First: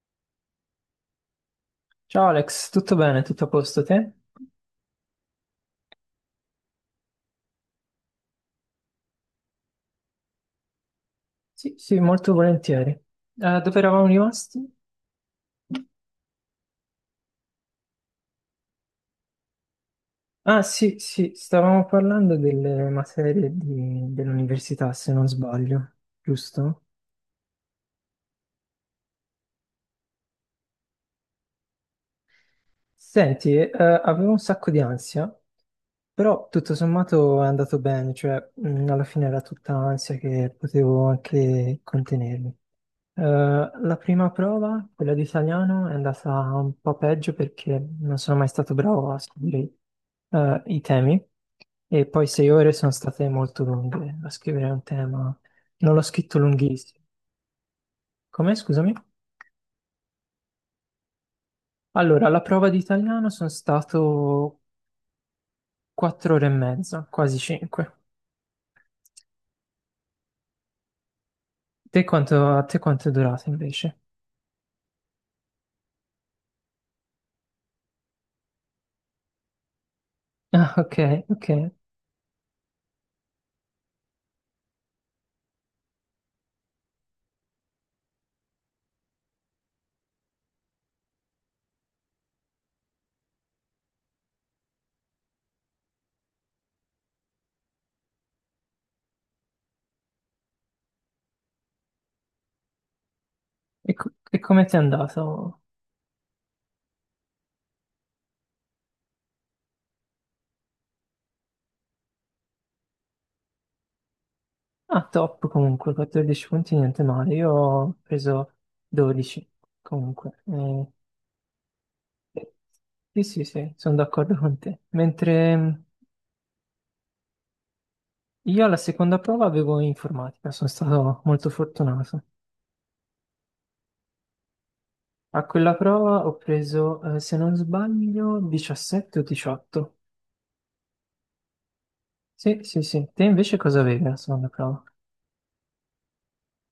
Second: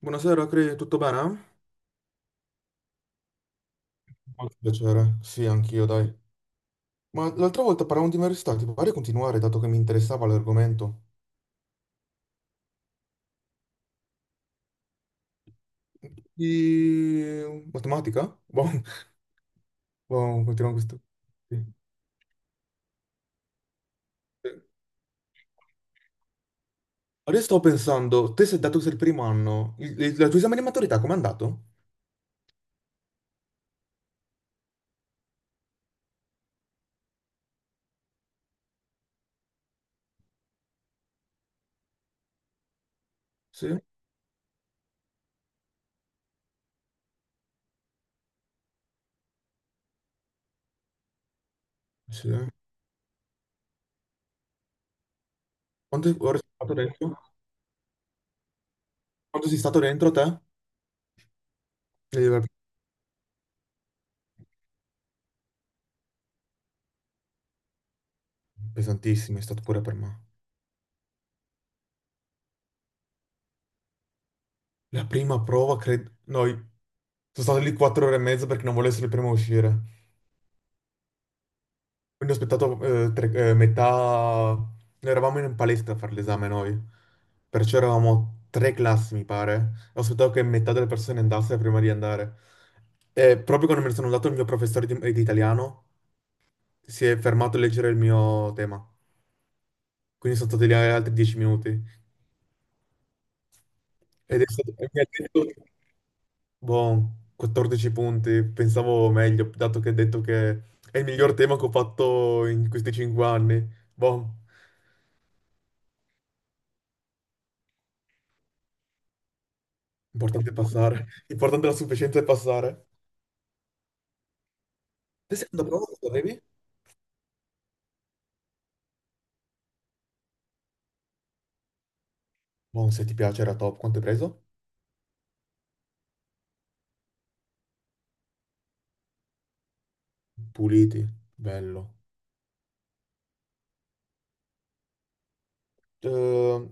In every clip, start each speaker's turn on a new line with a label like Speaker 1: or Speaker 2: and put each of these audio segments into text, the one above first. Speaker 1: Buonasera, Cri, tutto bene?
Speaker 2: Ciao Alex, tutto bene? Tutto a posto te?
Speaker 1: Molto piacere, sì, anch'io, dai. Ma l'altra volta parlavamo di università, ti pare continuare, dato che mi interessava l'argomento?
Speaker 2: Sì, sì, molto volentieri. Dove eravamo rimasti?
Speaker 1: Di matematica? Boh, boh,
Speaker 2: Ah,
Speaker 1: continuiamo
Speaker 2: sì,
Speaker 1: questo.
Speaker 2: sì,
Speaker 1: Sì.
Speaker 2: stavamo parlando delle materie dell'università, se non sbaglio, giusto?
Speaker 1: Adesso sto pensando, te sei dato che sei il primo anno, il, il tuo esame di maturità com'è andato?
Speaker 2: Senti, avevo un sacco di ansia, però tutto sommato è andato bene, cioè, alla fine era tutta ansia che potevo anche contenermi.
Speaker 1: Sì?
Speaker 2: La prima prova, quella di italiano, è andata un po' peggio perché non sono mai stato bravo a scrivere i temi, e poi
Speaker 1: Sì.
Speaker 2: 6 ore sono state molto lunghe a scrivere un tema. Non l'ho
Speaker 1: Quante
Speaker 2: scritto
Speaker 1: ore sei stato
Speaker 2: lunghissimo.
Speaker 1: dentro?
Speaker 2: Come, scusami?
Speaker 1: Quanto sei stato dentro te?
Speaker 2: Allora, la
Speaker 1: Eh,
Speaker 2: prova di italiano sono stato 4 ore e mezza, quasi cinque.
Speaker 1: Pesantissimo, è stato pure per me.
Speaker 2: A te quanto è durata invece?
Speaker 1: La prima prova, credo... Noi... Sono stato lì 4 ore e mezza perché non volevo essere il primo a uscire.
Speaker 2: Ah, ok, ok.
Speaker 1: Quindi ho aspettato metà... Noi eravamo in un palestra a fare l'esame noi, perciò eravamo 3 classi, mi pare. Ho aspettato che metà delle persone andasse prima di andare. E proprio quando me ne sono andato il mio professore di italiano si è fermato a leggere il mio tema. Quindi sono stati lì altri 10 minuti.
Speaker 2: E
Speaker 1: Ed è
Speaker 2: come
Speaker 1: stato,
Speaker 2: ti è
Speaker 1: e mi ha detto,
Speaker 2: andato?
Speaker 1: boh, 14 punti, pensavo meglio, dato che ha detto che è il miglior tema che ho fatto in questi 5 anni. Boh.
Speaker 2: Ah, top comunque, 14 punti, niente male. Io ho preso 12 comunque.
Speaker 1: Importante passare. Importante la sufficienza è passare.
Speaker 2: Sì, sì, sì, sono d'accordo con te.
Speaker 1: Te sei
Speaker 2: Mentre
Speaker 1: andato a prova quanto avevi?
Speaker 2: io alla seconda prova avevo informatica, sono stato molto fortunato.
Speaker 1: Buon, se ti piace era top. Quanto hai preso?
Speaker 2: A quella prova ho preso, se non sbaglio, 17 o 18.
Speaker 1: Puliti. Bello.
Speaker 2: Sì, sì, sì. Te invece cosa avevi alla seconda prova?
Speaker 1: Eh,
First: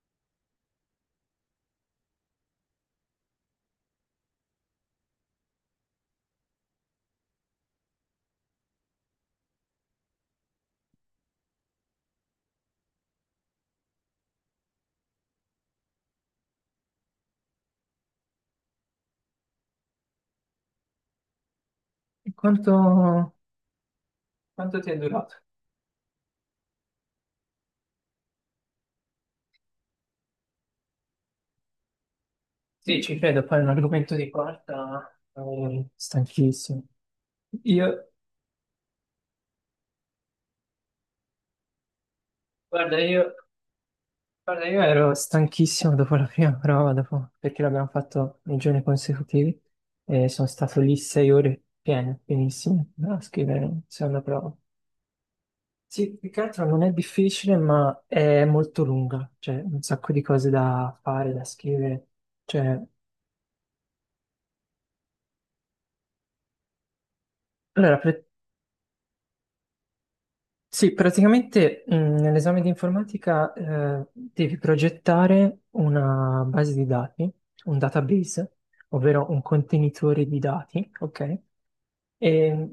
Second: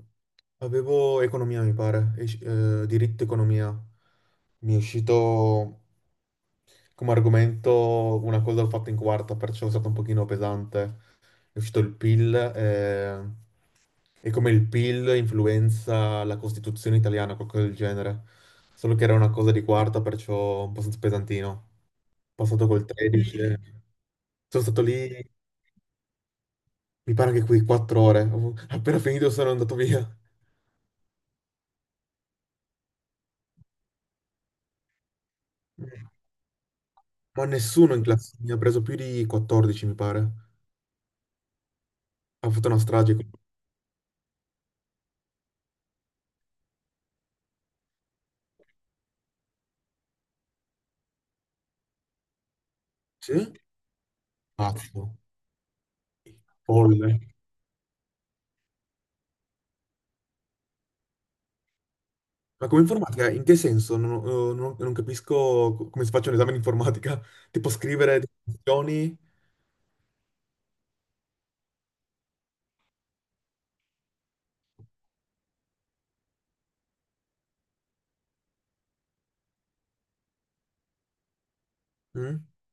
Speaker 1: avevo economia, mi pare. Diritto economia. Mi è uscito come argomento una cosa l'ho fatta in quarta, perciò è stato un pochino pesante. È uscito il PIL e come il PIL influenza la Costituzione italiana, qualcosa del genere. Solo che era una cosa di quarta, perciò un po' pesantino.
Speaker 2: E
Speaker 1: Passato
Speaker 2: quanto,
Speaker 1: col 13. Sono
Speaker 2: quanto
Speaker 1: stato
Speaker 2: ti è
Speaker 1: lì,
Speaker 2: durato?
Speaker 1: mi pare che qui 4 ore. Appena finito sono andato via.
Speaker 2: Sì, ci credo, poi è un argomento di quarta, stanchissimo.
Speaker 1: Ma nessuno in
Speaker 2: Io
Speaker 1: classe mi ha preso più di 14, mi pare. Ha fatto una
Speaker 2: Guarda,
Speaker 1: strage.
Speaker 2: io, guarda, io ero stanchissimo dopo la prima prova, perché l'abbiamo fatto nei giorni consecutivi e sono stato lì 6 ore piene, pienissime, a
Speaker 1: Sì?
Speaker 2: scrivere la seconda prova.
Speaker 1: Pazzo,
Speaker 2: Sì, più che altro non è
Speaker 1: folle.
Speaker 2: difficile, ma è molto lunga, cioè un sacco di cose da fare, da scrivere.
Speaker 1: Ma
Speaker 2: Cioè,
Speaker 1: come informatica, in che senso? Non capisco come si faccia un esame di informatica. Tipo
Speaker 2: allora,
Speaker 1: scrivere definizioni?
Speaker 2: sì, praticamente, nell'esame di informatica, devi progettare una base di dati, un database, ovvero un contenitore di dati, ok?
Speaker 1: Mm?
Speaker 2: E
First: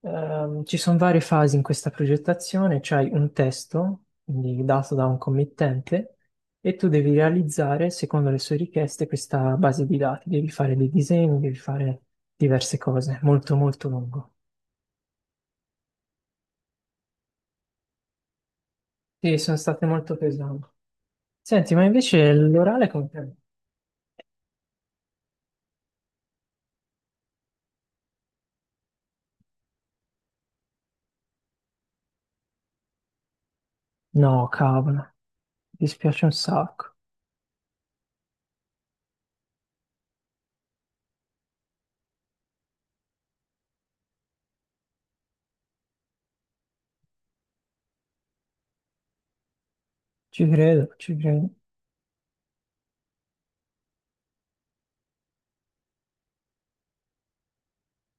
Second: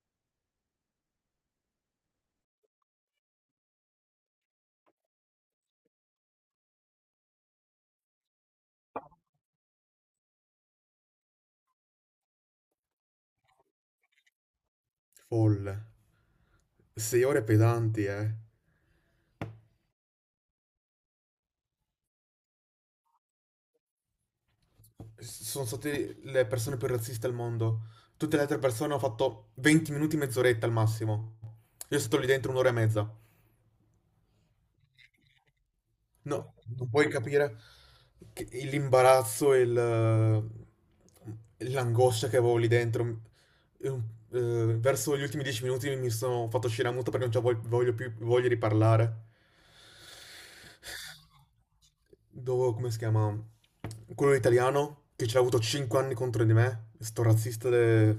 Speaker 2: ci sono varie fasi in questa progettazione, c'hai un testo, quindi dato da un committente, e tu devi realizzare, secondo le sue richieste, questa base di dati. Devi fare dei disegni, devi fare diverse cose, molto molto lungo.
Speaker 1: Folle. Sei ore pesanti, eh.
Speaker 2: Sì, sono state molto pesanti. Senti, ma invece l'orale come,
Speaker 1: Sono state le persone più razziste al mondo. Tutte le altre persone hanno fatto 20 minuti, mezz'oretta al massimo. Io sono stato lì dentro 1 ora e mezza.
Speaker 2: no, cavolo, mi dispiace un
Speaker 1: No, non
Speaker 2: sacco.
Speaker 1: puoi capire l'imbarazzo e l'angoscia che avevo lì dentro. E un- verso gli ultimi 10 minuti mi sono fatto uscire a muto perché non ci voglio, voglio più, voglio riparlare.
Speaker 2: Ci credo, ci credo.
Speaker 1: Dopo, come si chiama? Quello italiano che ce l'ha avuto 5 anni contro di me. Sto razzista de...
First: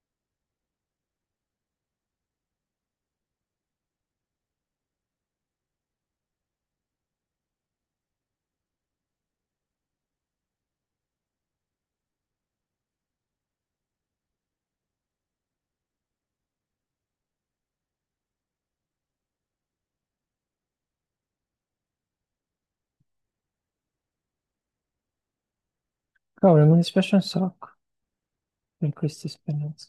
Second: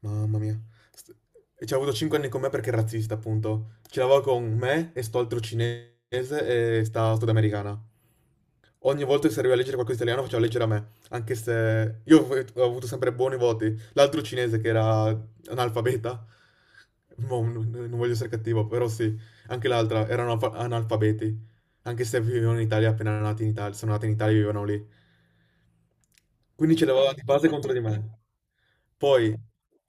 Speaker 1: Mamma mia. St- E ci ha avuto 5 anni con me perché è razzista, appunto. Ci lavora con me e sto altro cinese e sta sudamericana. Ogni volta che serviva a leggere qualcosa di italiano faceva leggere a me, anche se io ho avuto sempre buoni voti. L'altro cinese che era analfabeta, mo, non voglio essere cattivo, però sì, anche l'altra erano analfabeti, anche se vivevano in Italia appena nati in Italia, sono nati in Italia e vivevano lì.
Speaker 2: Cavolo,
Speaker 1: Quindi
Speaker 2: mi
Speaker 1: ce l'aveva
Speaker 2: dispiace un
Speaker 1: di base contro
Speaker 2: sacco
Speaker 1: di me.
Speaker 2: per questa
Speaker 1: Poi,
Speaker 2: esperienza.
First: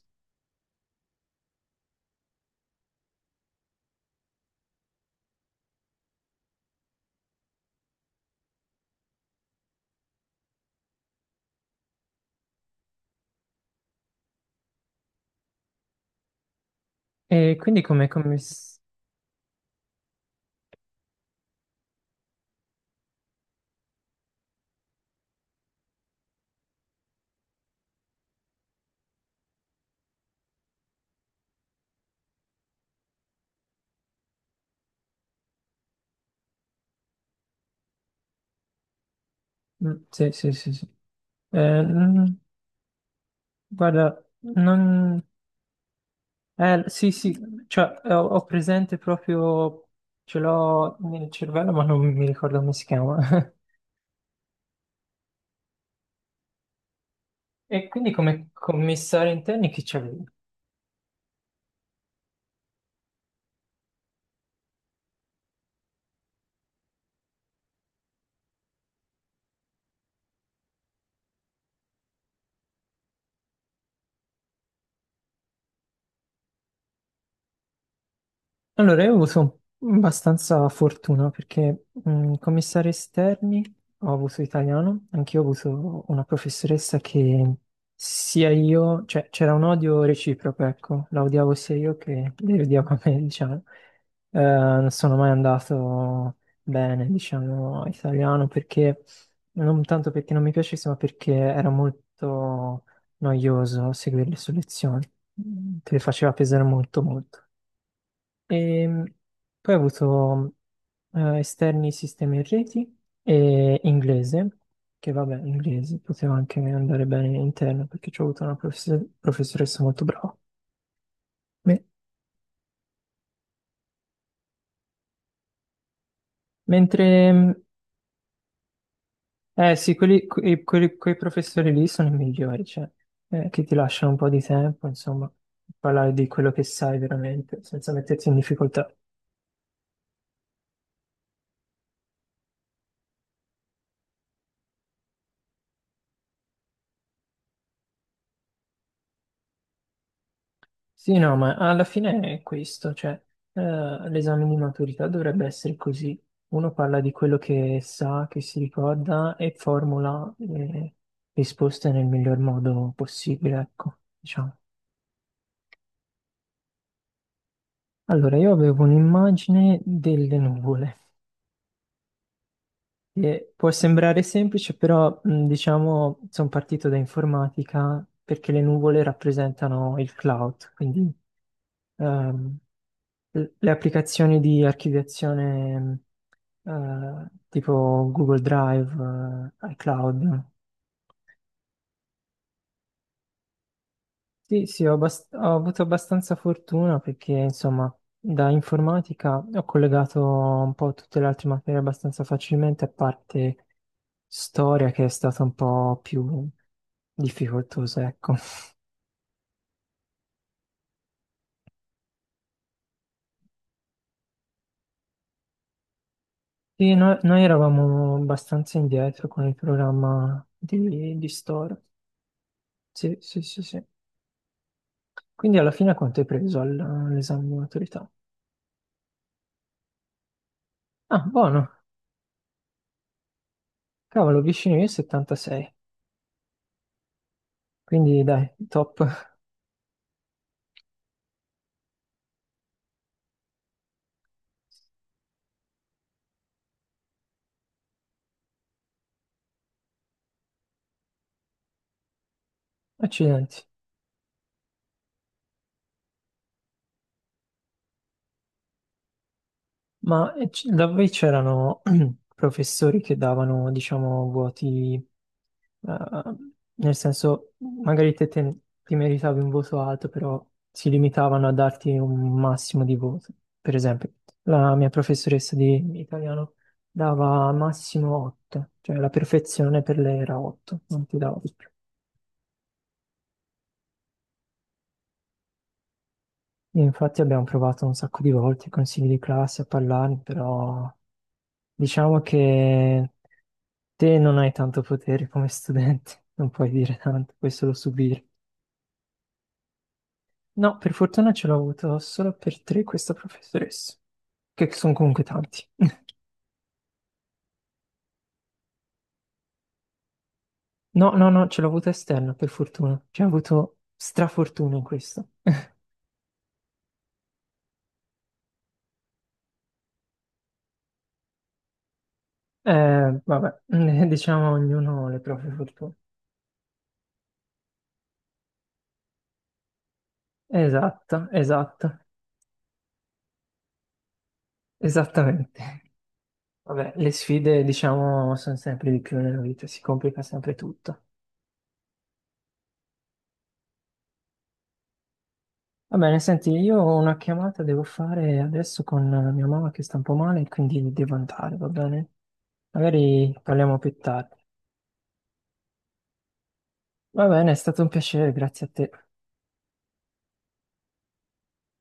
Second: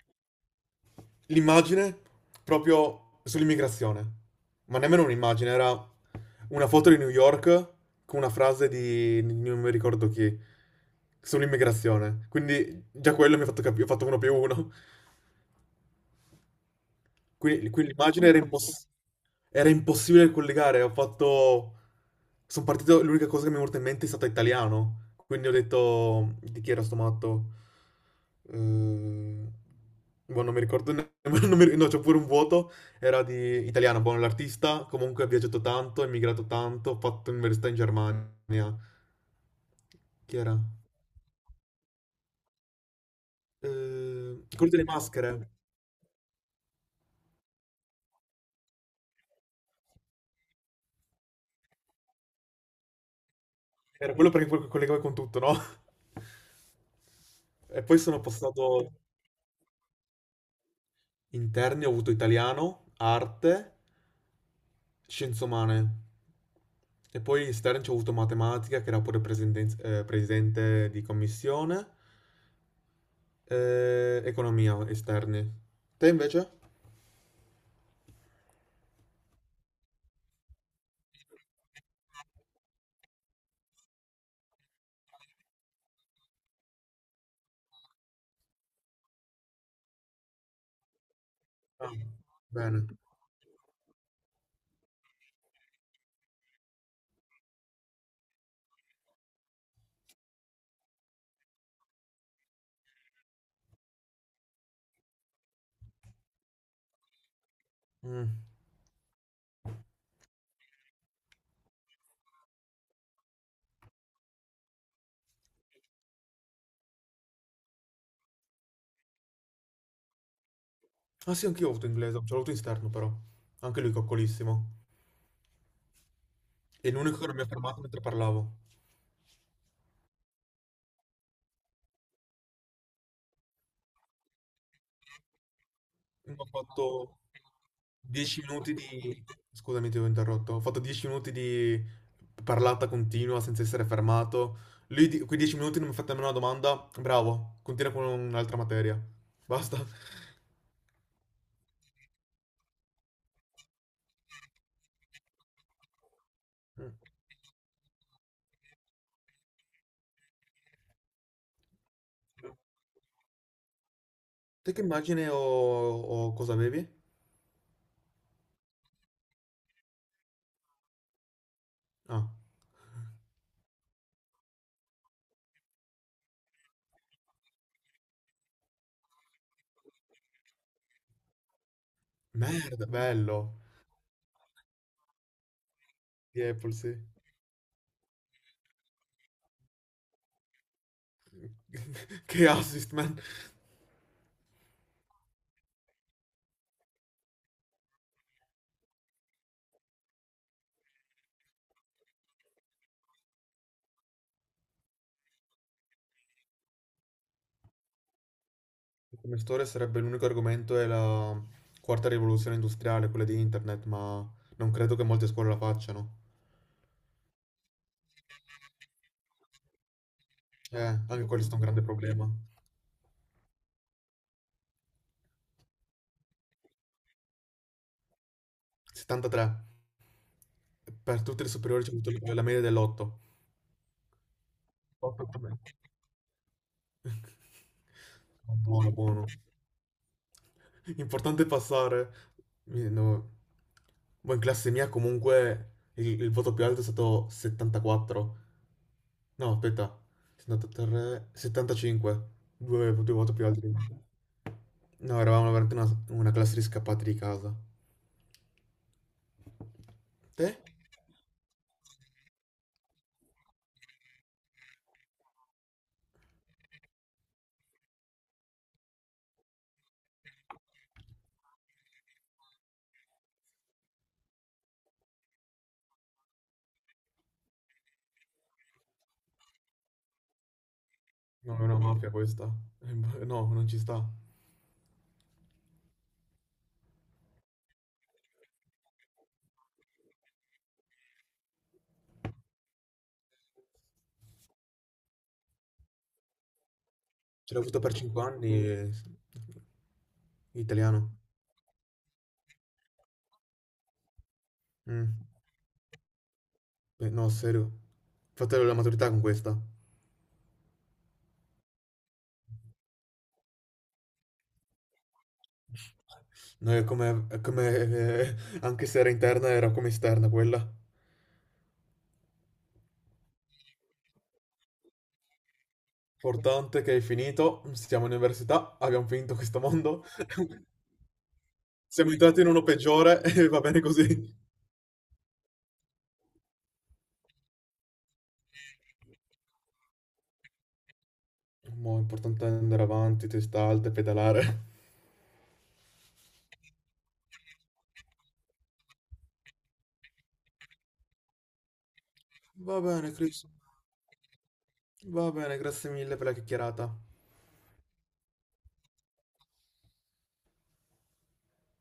Speaker 1: l'immagine proprio sull'immigrazione. Ma nemmeno un'immagine, era una foto di New York con una frase di non mi ricordo chi sull'immigrazione. Quindi già quello mi ha fatto capire, ho fatto uno più uno.
Speaker 2: E
Speaker 1: Quindi,
Speaker 2: quindi
Speaker 1: quindi
Speaker 2: come...
Speaker 1: l'immagine
Speaker 2: come...
Speaker 1: era,
Speaker 2: s-
Speaker 1: era impossibile collegare. Ho fatto. Sono partito. L'unica cosa che mi è venuta in mente è stato italiano. Quindi ho detto di chi era sto matto. Eh, boh, non mi ricordo non mi- No, c'ho pure un vuoto. Era di italiano. Buono l'artista. Comunque ha viaggiato tanto, è emigrato tanto. Ha fatto università in Germania.
Speaker 2: Sì,
Speaker 1: Chi
Speaker 2: sì,
Speaker 1: era?
Speaker 2: sì, sì. Eh, mm, Guarda,
Speaker 1: Eh, quello delle
Speaker 2: non,
Speaker 1: maschere.
Speaker 2: sì, sì, cioè ho presente proprio. Ce l'ho nel cervello, ma non mi ricordo come si chiama.
Speaker 1: Era quello perché poi collegava con tutto, no? E
Speaker 2: E
Speaker 1: poi
Speaker 2: quindi
Speaker 1: sono
Speaker 2: come
Speaker 1: passato.
Speaker 2: commissari interni chi c'è?
Speaker 1: Interni ho avuto italiano, arte, scienze umane. E poi esterni ci ho avuto matematica, che era pure presidente di commissione, economia esterni. Te invece?
Speaker 2: Allora, io ho avuto abbastanza fortuna perché, commissario esterni ho avuto italiano. Anch'io ho avuto una professoressa che, sia io, cioè c'era un odio reciproco, ecco, la odiavo sia
Speaker 1: Ah,
Speaker 2: io che lei
Speaker 1: bene.
Speaker 2: odiava me, diciamo. Non sono mai andato bene, diciamo, a italiano, perché non tanto perché non mi piacesse, ma perché era molto noioso seguire le sue lezioni, te le faceva pesare molto, molto.
Speaker 1: Mm.
Speaker 2: E poi ho avuto, esterni sistemi e reti e inglese, che vabbè, inglese poteva anche andare bene in interno perché ci ho avuto una professoressa molto brava.
Speaker 1: Ah sì, anch'io ho
Speaker 2: Me-
Speaker 1: avuto inglese, ce l'ho avuto in esterno però. Anche lui coccolissimo. È l'unico che
Speaker 2: Mentre,
Speaker 1: non mi ha fermato mentre parlavo.
Speaker 2: eh sì, quei professori lì sono i migliori, cioè, che ti lasciano un po' di tempo, insomma, parlare di
Speaker 1: Ho
Speaker 2: quello che sai
Speaker 1: fatto
Speaker 2: veramente, senza metterti in
Speaker 1: 10 minuti
Speaker 2: difficoltà.
Speaker 1: di... Scusami, ti ho interrotto. Ho fatto 10 minuti di parlata continua senza essere fermato. Lui, quei 10 minuti non mi ha fatto nemmeno una domanda. Bravo, continua con un'altra materia. Basta.
Speaker 2: Sì, no, ma alla fine è questo, cioè, l'esame di maturità dovrebbe essere così. Uno
Speaker 1: Mm.
Speaker 2: parla di quello che sa, che si ricorda, e formula le risposte nel miglior modo possibile, ecco, diciamo.
Speaker 1: Te che immagine o cosa avevi?
Speaker 2: Allora, io avevo un'immagine delle nuvole,
Speaker 1: Ah,
Speaker 2: che può sembrare semplice, però, diciamo sono partito da informatica perché le nuvole rappresentano il cloud, quindi, ehm,
Speaker 1: merda, bello.
Speaker 2: le applicazioni di archiviazione,
Speaker 1: Di Apple, sì.
Speaker 2: tipo Google Drive, iCloud.
Speaker 1: Che assist, man.
Speaker 2: Sì, sì, ho avuto abbastanza fortuna perché, insomma, da informatica ho collegato un po' tutte le altre materie abbastanza facilmente, a parte storia che è stata un po' più difficoltosa, ecco.
Speaker 1: Come storia sarebbe l'unico argomento è la quarta rivoluzione industriale, quella di internet, ma non credo che molte scuole la facciano.
Speaker 2: Sì, noi eravamo abbastanza indietro con il programma di,
Speaker 1: Anche
Speaker 2: di
Speaker 1: questo è un
Speaker 2: storia.
Speaker 1: grande problema.
Speaker 2: Sì, sì, sì, sì. Quindi alla fine quanto hai preso all'esame di maturità?
Speaker 1: 73. Per
Speaker 2: Ah,
Speaker 1: tutte le
Speaker 2: buono.
Speaker 1: superiori c'è avuto la media dell'8.
Speaker 2: Cavolo, vicino io
Speaker 1: 8,
Speaker 2: 76. Quindi dai,
Speaker 1: buono,
Speaker 2: top.
Speaker 1: buono. Importante passare. No. Ma in classe mia comunque il voto più alto è stato 74. No, aspetta, 73, 75, due, due volte più
Speaker 2: Accidenti.
Speaker 1: alti. No, eravamo veramente una classe di scappati di casa.
Speaker 2: Ma
Speaker 1: Te?
Speaker 2: da voi c'erano professori che davano, diciamo, voti, eh, nel senso, magari ti meritavi un voto alto, però si limitavano a darti un massimo di voto. Per esempio, la mia professoressa di italiano dava massimo 8, cioè la perfezione per lei era 8, non ti dava
Speaker 1: No, è
Speaker 2: più.
Speaker 1: una mafia questa. Boh, no, non ci sta.
Speaker 2: Io Infatti abbiamo provato un sacco di volte, i consigli di classe, a parlare, però diciamo che te non hai tanto potere come studente, non puoi dire tanto, puoi
Speaker 1: Ce l'ho
Speaker 2: solo
Speaker 1: avuto per 5
Speaker 2: subire.
Speaker 1: anni,
Speaker 2: No, per
Speaker 1: italiano.
Speaker 2: fortuna ce l'ho avuto solo per tre questa professoressa, che sono
Speaker 1: Mm.
Speaker 2: comunque tanti.
Speaker 1: Beh, no, serio. Fate la maturità con questa.
Speaker 2: No, no, no, ce l'ho avuta esterna, per fortuna. Ci ho avuto strafortuna in questo.
Speaker 1: No, è come, è come anche se era interna, era come esterna quella.
Speaker 2: Vabbè, diciamo ognuno le proprie fortune.
Speaker 1: Importante che hai finito, siamo in università, abbiamo finito questo mondo,
Speaker 2: Esatto, esatto,
Speaker 1: siamo entrati in uno peggiore e va bene così.
Speaker 2: esattamente. Vabbè, le sfide, diciamo, sono sempre di più nella vita, si complica sempre tutto.
Speaker 1: Mo' è importante andare avanti, testa alta e pedalare.
Speaker 2: Va bene, senti, io ho una chiamata devo fare adesso con mia mamma che sta un po' male, quindi devo andare, va bene?
Speaker 1: Va bene,
Speaker 2: Magari
Speaker 1: Chris.
Speaker 2: parliamo più tardi.
Speaker 1: Va bene, grazie mille per la chiacchierata.
Speaker 2: Va bene, è stato un piacere, grazie a te.